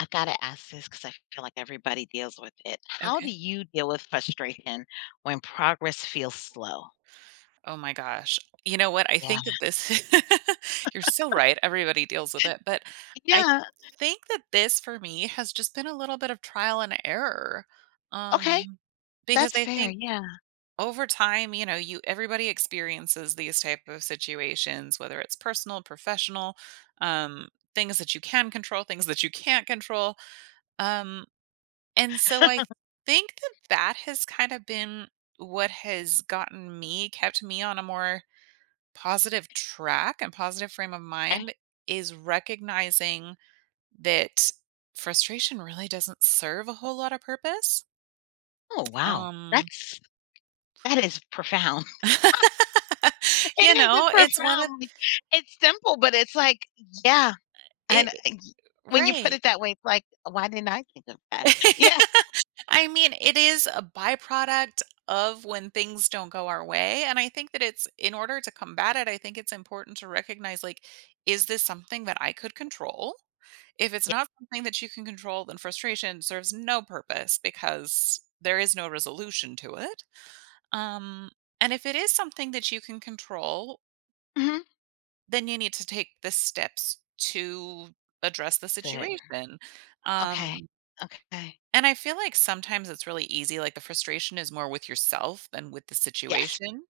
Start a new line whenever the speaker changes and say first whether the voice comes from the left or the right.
left: I gotta ask this because I feel like everybody deals with it. How
right: Okay.
left: do you deal with frustration when progress feels slow?
right: Oh my gosh. You know what? I
left: Yeah.
right: think that this you're so right. Everybody deals with it, but I
left: Yeah.
right: think that this for me has just been a little bit of trial and error.
left: Okay.
right: Um because
left: That's
right: I
left: fair.
right: think
left: Yeah.
right: over time, you know, you everybody experiences these type of situations, whether it's personal, professional, um things that you can control, things that you can't control. Um and so I think that that has kind of been what has gotten me kept me on a more positive track and positive frame of
left: Okay.
right: mind is recognizing that frustration really doesn't serve a whole lot of purpose.
left: Oh wow.
right: Um,
left: That is profound. it
right: you
left: is
right: know,
left: it's
right: it's one of
left: profound. Like, it's simple, but it's like, yeah.
right: it,
left: And when you put
right: right.
left: it that way, it's like, why didn't I think of that? Yeah.
right: I mean, it is a byproduct of when things don't go our way. And I think that it's in order to combat it, I think it's important to recognize, like, is this something that I could control? If it's not something that you can control, then frustration serves no purpose because there is no resolution to it. Um, and if it is something that you can control,
left: Hmm.
right: then you need to take the steps to address the
left: That's it.
right: situation. Um,
left: Okay. Okay.
right: and I feel like sometimes it's really easy, like, the frustration is more with yourself than with the
left: Yes.
right: situation.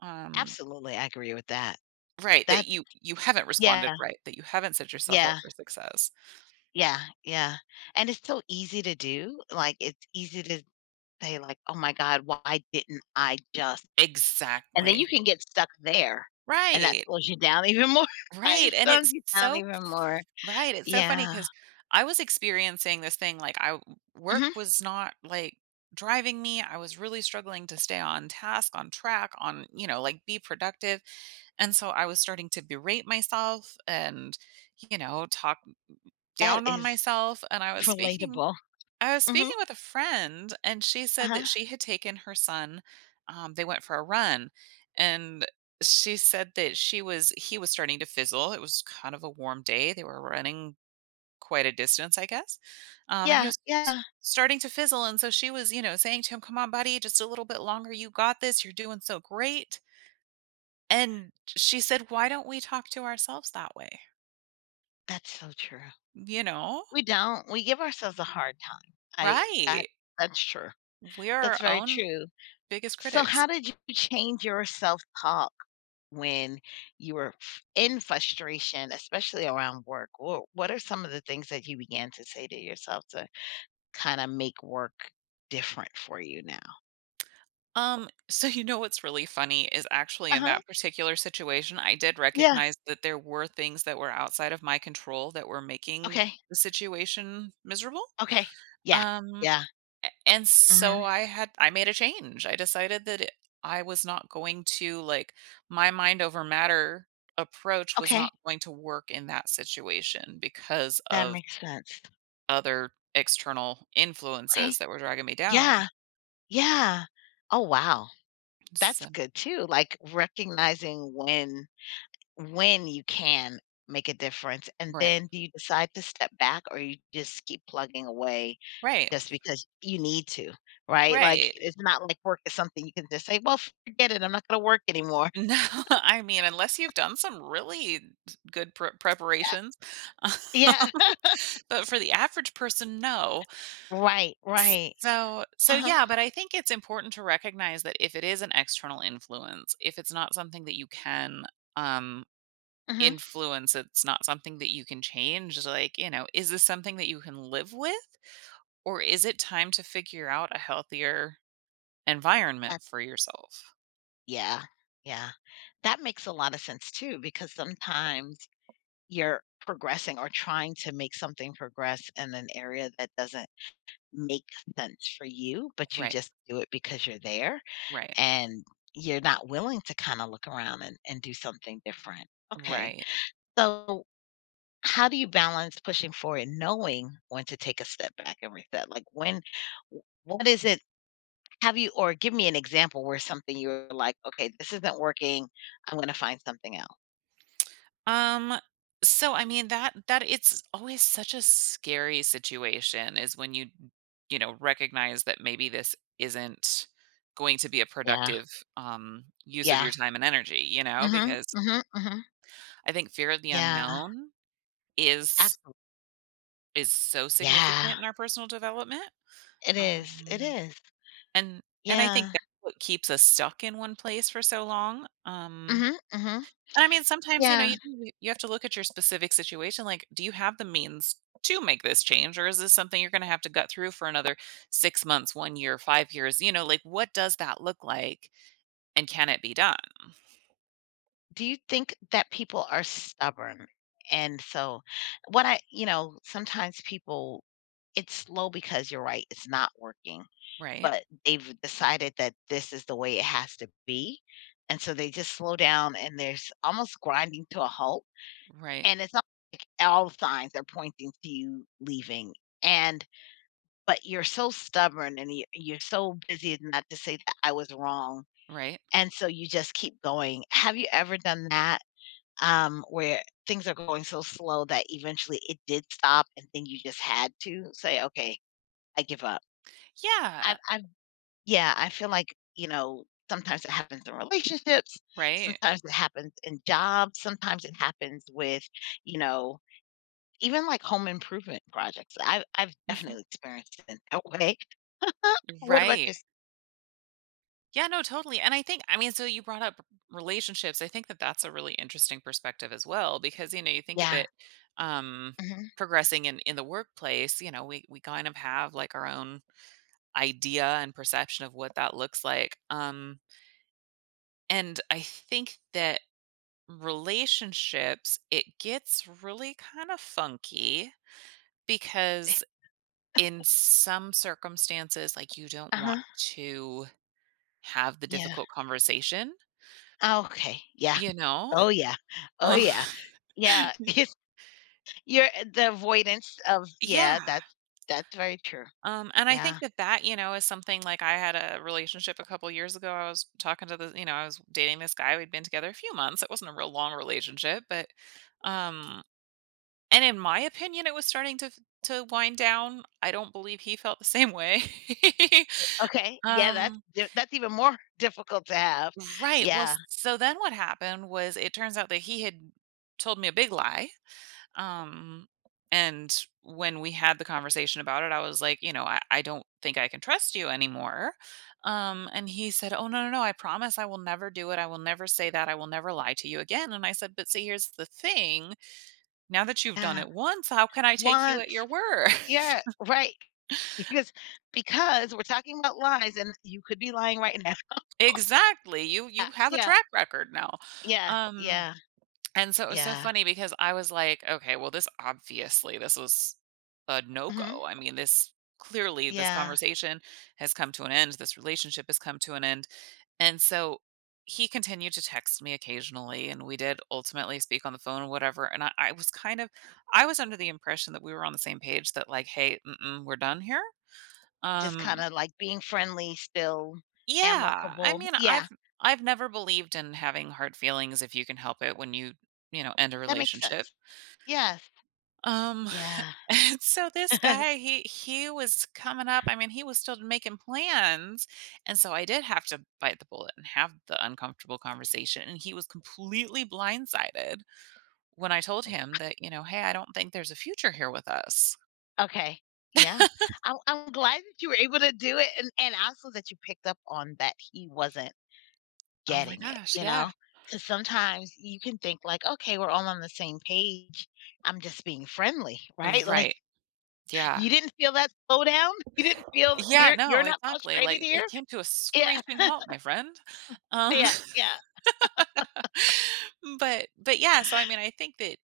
right: Um
left: Absolutely. I agree with that.
right: Right, that
left: That's
right: you haven't responded
left: yeah.
right: right, that you haven't set yourself up
left: Yeah.
right: for success.
left: Yeah, yeah, and it's so easy to do, like, it's easy to say, like, "Oh my god, why didn't I just," and then you
right: Exactly.
left: can get stuck there, and that
right: Right,
left: slows you down even more.
right: right,
left: It
right: and
left: slows
right: it's
left: you down
right: so
left: even more.
right: right, it's so funny
left: Yeah.
right: because I was experiencing this thing, like, I work
left: Mhm.
right: was not, like, driving me, I was really struggling to stay on task, on track, on you know, like, be productive, and so I was starting to berate myself and, you know, talk
left: That
right: down on
left: is
right: myself and
left: relatable.
right: I was
left: Mhm.
right: speaking with a friend and she said that
left: Uh-huh.
right: she had taken her son, they went for a run and she said that she was he was starting to fizzle. It was kind of a warm day. They were running quite a distance, I guess. And he
left: Yeah,
right: was s-
left: yeah.
right: starting to fizzle and so she was, you know, saying to him, "Come on, buddy, just a little bit longer. You got this. You're doing so great." And she said, "Why don't we talk to ourselves that way?"
left: That's so true.
right: You know?
left: We don't. We give ourselves a hard time. I
right: Right.
left: that that's true.
right: We're
left: That's
right: our
left: very
right: own
left: true.
right: biggest
left: So how
right: critics.
left: did you change your self-talk? When you were in frustration, especially around work? What are some of the things that you began to say to yourself to kind of make work different for you now?
right: So you know what's really funny is actually
left: Uh
right: in
left: huh.
right: that particular situation, I did
left: Yeah.
right: recognize that there were things that were outside of my control that were making
left: Okay.
right: the situation miserable.
left: Okay. Yeah.
right: Um,
left: Yeah.
right: and
left: Hmm.
right: so I made a change. I decided that I was not going to like my mind over matter approach was
left: Okay.
right: not going to work in that situation because
left: That
right: of
left: makes sense.
right: other external
left: Okay.
right: influences that were dragging me down.
left: Yeah. Yeah. Oh, wow. That's
right: So,
left: good too. Like recognizing when you can make a difference. And
right: right.
left: then do you decide to step back or you just keep plugging away
right: Right.
left: just because you need to, right? Like,
right: Right.
left: it's not like work is something you can just say, "Well, forget it, I'm not gonna work anymore."
right: No, I mean, unless you've done some really good
left: Uh,
right: preparations,
left: yeah.
right: but for the average person, no.
left: Right, right.
right: So,
left: Uh-huh,
right: yeah, but I think it's important to recognize that if it is an external influence, if it's not something that you can, um,
left: mhm.
right: influence, it's not something that you can change, like, you know, is this something that you can live with? Or is it time to figure out a healthier environment
left: That
right: for yourself?
left: yeah, yeah. That makes a lot of sense too because sometimes you're progressing or trying to make something progress in an area that doesn't make sense for you, but you
right: Right,
left: just do it because you're there,
right: right,
left: and you're not willing to kinda look around and do something different. Okay.
right: right.
left: So how do you balance pushing forward and knowing when to take a step back and reset? Like when w what is it, have you, or give me an example where something you were like, "Okay, this isn't working. I'm gonna find something else."
right: Um, so I mean that it's always such a scary situation is when you know recognize that maybe this isn't going to be a
left: Yeah.
right: productive use of your
left: Yeah.
right: time and energy, you know,
left: Mhm.
right: because
left: Mhm. Mhm.
right: I think fear of the
left: Yeah.
right: unknown is
left: Absolutely.
right: is so
left: Yeah.
right: significant in our personal development.
left: It is. It
right: Um
left: is.
right: and and I think
left: Yeah.
right: that's what keeps us stuck in one place for so long.
left: Mhm. Mhm.
right: And I mean, sometimes, you know,
left: Yeah.
right: you have to look at your specific situation. Like, do you have the means to make this change, or is this something you're going to have to gut through for another 6 months, 1 year, 5 years? You know, like what does that look like, and can it be done?
left: Do you think that people are stubborn? And so what I you know, sometimes people, it's slow because you're right, it's not working,
right: Right,
left: but they've decided that this is the way it has to be, and so they just slow down and there's almost grinding to a halt,
right: right,
left: and it's not like all signs are pointing to you leaving, and but you're so stubborn and you're so busy not to say that I was wrong,
right: right.
left: and so you just keep going. Have you ever done that, where things are going so slow that eventually it did stop and then you just had to say, "Okay, I give up"?
right: Yeah,
left: I've yeah, I feel like, you know, sometimes it happens in relationships,
right: right,
left: sometimes it happens in jobs, sometimes it happens with, you know, even like home improvement projects. I've
right: Mhm.
left: definitely experienced it in that way. What about
right: right.
left: this?
right: Yeah, no, totally. And I think, I mean, so you brought up relationships. I think that that's a really interesting perspective as well, because you know, you think of
left: Yeah.
right: it. um
left: Hmm.
right: Progressing in the workplace, you know, we kind of have like our own idea and perception of what that looks like. And I think that relationships, it gets really kind of funky because in some circumstances, like you don't want
left: Uh-huh.
right: to have the
left: Yeah.
right: difficult conversation,
left: Okay. Yeah.
right: you know?
left: Oh yeah. Oh
right: Um,
left: yeah. Yeah. It's the avoidance of yeah,
right: yeah.
left: that's very true.
right: And I
left: Yeah.
right: think that that, you know, is something like I had a relationship a couple years ago. I was talking to the, you know, I was dating this guy. We'd been together a few months. It wasn't a real long relationship, but, um, and in my opinion, it was starting to wind down. I don't believe he felt the same way.
left: Okay. Yeah,
right: um,
left: that's even more difficult to have.
right: right. Well,
left: Yeah.
right: so then what happened was it turns out that he had told me a big lie. Um, and when we had the conversation about it, I was like, you know, I don't think I can trust you anymore. And he said, "Oh, no, no, no, I promise I will never do it. I will never say that. I will never lie to you again." And I said, "But see, here's the thing. Now that you've done
left: Yeah.
right: it once, how can I take you
left: One.
right: at your word?"
left: Yeah, right. Because because we're talking about lies and you could be lying right now.
right: Exactly. You have a
left: Yeah,
right: track record now.
left: yeah,
right: Um
left: yeah,
right: And so it was so
left: yeah, yeah.
right: funny because I was like, okay, well, this obviously this was a
left: Mhm.
right: no-go. I mean, this clearly this
left: Yeah.
right: conversation has come to an end. This relationship has come to an end. And so he continued to text me occasionally and we did ultimately speak on the phone or whatever. And I was kind of I was under the impression that we were on the same page that, like, hey, mm-mm, we're done here.
left: Just kind
right: Um
left: of like being friendly, still
right: yeah. I
left: amicable.
right: mean,
left: Yeah,
right: I've never believed in having hard feelings if you can help it when you know, end a
left: that makes
right: relationship.
left: sense. Yes.
right: Um,
left: Yeah.
right: and so this guy, he was coming up. I mean, he was still making plans, and so I did have to bite the bullet and have the uncomfortable conversation. And he was completely blindsided when I told him that, you know, hey, I don't think there's a future here with us.
left: Okay. Yeah. I'm glad that you were able to do it, and also that you picked up on that he wasn't
right: Oh my
left: getting it,
right: gosh,
left: you
right: yeah.
left: know? Because sometimes you can think like, okay, we're all on the same page. I'm just being friendly, right? Like,
right: Right. Yeah.
left: you didn't feel that slowdown? You didn't feel th-
right: Yeah,
left: you're
right: no,
left: you're not
right: exactly.
left: frustrated
right: Like it
left: here?
right: came to a
left: Yeah,
right: screeching halt, my friend. Um
left: yeah, yeah,
right: but yeah, so I mean I think that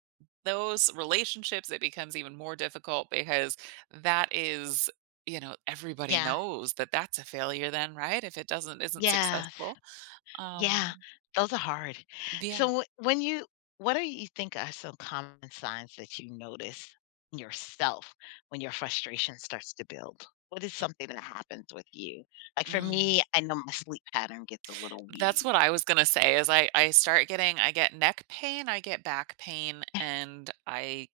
right: those relationships it becomes even more difficult because that is, you know, everybody
left: yeah,
right: knows that that's a failure then, right, if it doesn't isn't
left: yes,
right: successful. um
left: yeah, those are hard.
right: yeah.
left: So when you, what do you think are some common signs that you notice in yourself when your frustration starts to build? What is something that happens with you? Like for
right: Mm.
left: me, I know my sleep pattern gets a little
right: That's what
left: weird.
right: I was gonna say is I start getting I get neck pain, I get back pain,
left: Yeah,
right: and I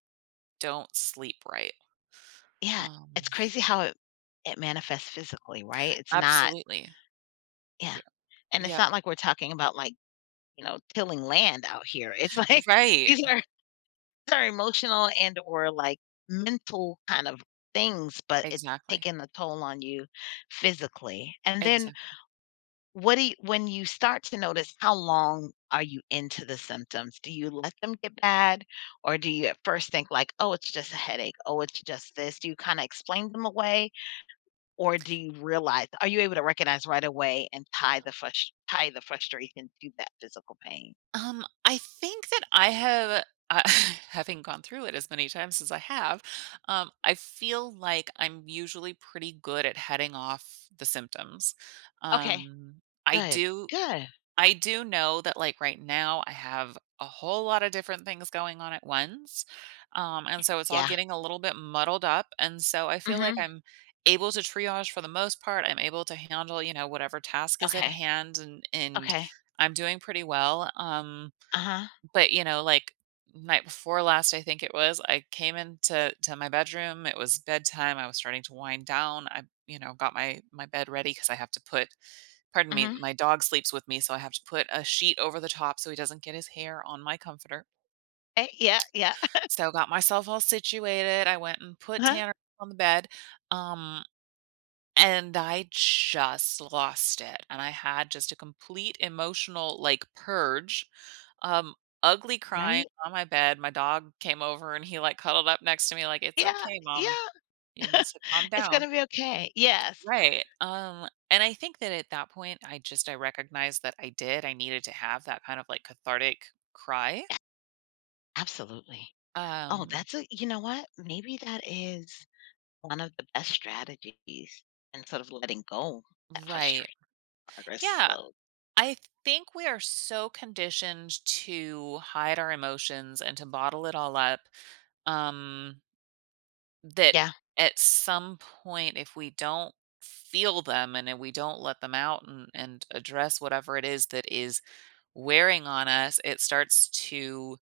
right: don't sleep right.
left: yeah,
right: Um
left: it's crazy how it manifests physically, right? It's not
right: Absolutely.
left: yeah.
right: Yeah.
left: And it's
right: Yeah.
left: not like we're talking about like, you know, tilling land out here. It's like
right: Right.
left: these are these are emotional and or like mental kind of things, but it's
right: Exactly.
left: taking a toll on you physically. And then
right: Exactly.
left: what do you, when you start to notice, how long are you into the symptoms? Do you let them get bad or do you at first think like, "Oh, it's just a headache. Oh, it's just this." Do you kind of explain them away, or do you realize, are you able to recognize right away and tie tie the frustration to that physical pain?
right: I think that I have, uh, having gone through it as many times as I have, I feel like I'm usually pretty good at heading off the symptoms.
left: Okay.
right: Um, I
left: Good,
right: do,
left: good.
right: I do know that like right now I have a whole lot of different things going on at once. And so it's all
left: Yeah.
right: getting a little bit muddled up. And so I feel like
left: Mhm.
right: I'm able to triage for the most part. I'm able to handle, you know, whatever task is at
left: Okay,
right: hand, and
left: okay.
right: I'm doing pretty well.
left: Uh-huh.
right: But, you know, like, night before last, I think it was, I came into to my bedroom, it was bedtime, I was starting to wind down, I, you know, got my bed ready because I have to put pardon me,
left: Mhm.
right: my dog sleeps with me, so I have to put a sheet over the top so he doesn't get his hair on my comforter.
left: Eh, yeah, yeah.
right: So, got myself all situated, I went and put
left: Uh-huh.
right: Tanner on the bed, um and I just lost it, and I had just a complete emotional, like, purge, um, ugly crying
left: Right?
right: on my bed, my dog came over and he, like, cuddled up next to me like, "It's
left: Yeah,
right: okay, mom,
left: yeah.
right: you need to calm
left: It's
right: down."
left: gonna be okay. Yes,
right: Right, and I think that at that point, I recognized that I did, I needed to have that kind of, like, cathartic cry.
left: absolutely. Oh,
right: Um,
left: that's a, you know what? Maybe that is one of the best strategies in sort of letting go that
right: right.
left: frustrating progress
right: Yeah.
left: slow.
right: I think we are so conditioned to hide our emotions and to bottle it all up, um, that
left: Yeah,
right: at some point, if we don't feel them and if we don't let them out and address whatever it is that is wearing on us, it starts to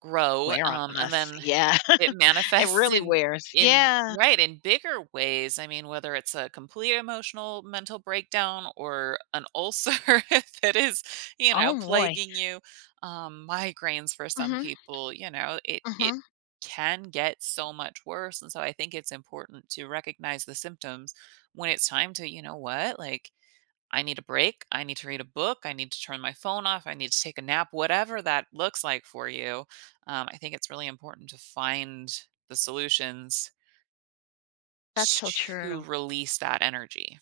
right: grow,
left: wear on
right: and
left: us.
right: then
left: Yeah,
right: it
left: it
right: manifests
left: really wears.
right: in
left: Yeah.
right: right, in bigger ways. I mean, whether it's a complete emotional mental breakdown or an ulcer that is, you know,
left: Oh, boy.
right: plaguing you, migraines for some
left: Mhm,
right: people, you know, it
left: mhm.
right: can get so much worse. And so I think it's important to recognize the symptoms when it's time to, you know what, like I need a break. I need to read a book. I need to turn my phone off. I need to take a nap, whatever that looks like for you. I think it's really important to find the solutions
left: That's so
right: to
left: true.
right: release that energy.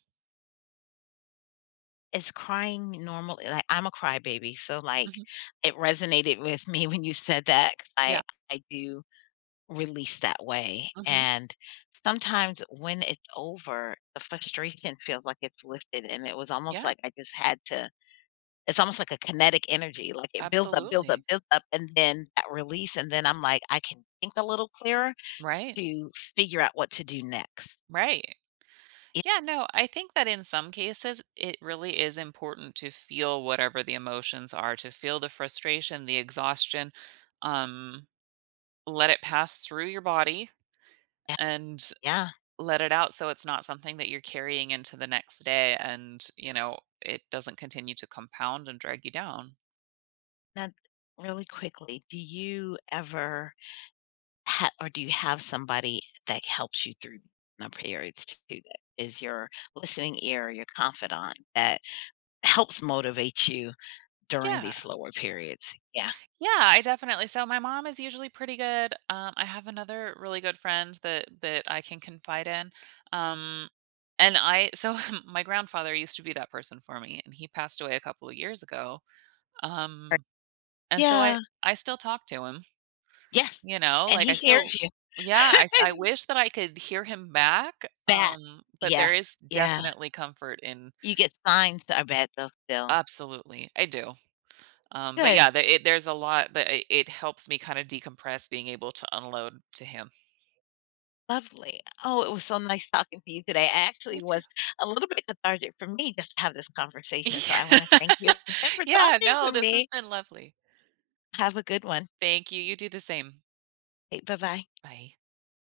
left: Is crying normal? Like, I'm a crybaby, so, like,
right: Hmm.
left: it resonated with me when you said that 'cause
right: Yeah.
left: I do release that way,
right: Hmm.
left: and sometimes when it's over, the frustration feels like it's lifted, and it was almost
right: Yeah.
left: like I just had to, it's almost like a kinetic energy, like, it builds up, builds up,
right: Absolutely.
left: builds up, and then that release, and then I'm like, I can think a little clearer
right: Right.
left: to figure out what to do next.
right: Right. Yeah. No, I think that in some cases, it really is important to feel whatever the emotions are, to feel the frustration, the exhaustion. Um, let it pass through your body
left: Yeah,
right: and
left: yeah,
right: let it out so it's not something that you're carrying into the next day and, you know, it doesn't continue to compound and drag you down.
left: that really quickly, do you ever, Ha or do you have somebody that helps you through the periods too, that is your listening ear, your confidant that helps motivate you during
right: Yeah.
left: these slower periods? Yeah.
right: Yeah, I definitely so my mom is usually pretty good. I have another really good friend that I can confide in. Um, and I so my grandfather used to be that person for me and he passed away a couple of years ago.
left: Right.
right: Um, and so
left: Yeah.
right: I still talk to him.
left: Yes,
right: You know,
left: and
right: like,
left: he
right: I still
left: hears you.
right: yeah, I wish that I could hear him back,
left: That
right: but
left: yeah,
right: there is
left: yeah.
right: definitely comfort in
left: You get signs, I bet, though, still.
right: absolutely, I do. But
left: Good,
right: yeah, the it there's a lot that it helps me kinda decompress being able to unload to him.
left: lovely. Oh, it was so nice talking to you today. I
right: You
left: actually
right: too.
left: was a little bit cathartic for me just to have this conversation, so I wanna thank you again for
right: Yeah,
left: talking
right: no,
left: to
right: this has
left: me.
right: been lovely.
left: Have a good one.
right: Thank you, you do the same.
left: Bye bye.
right: Bye.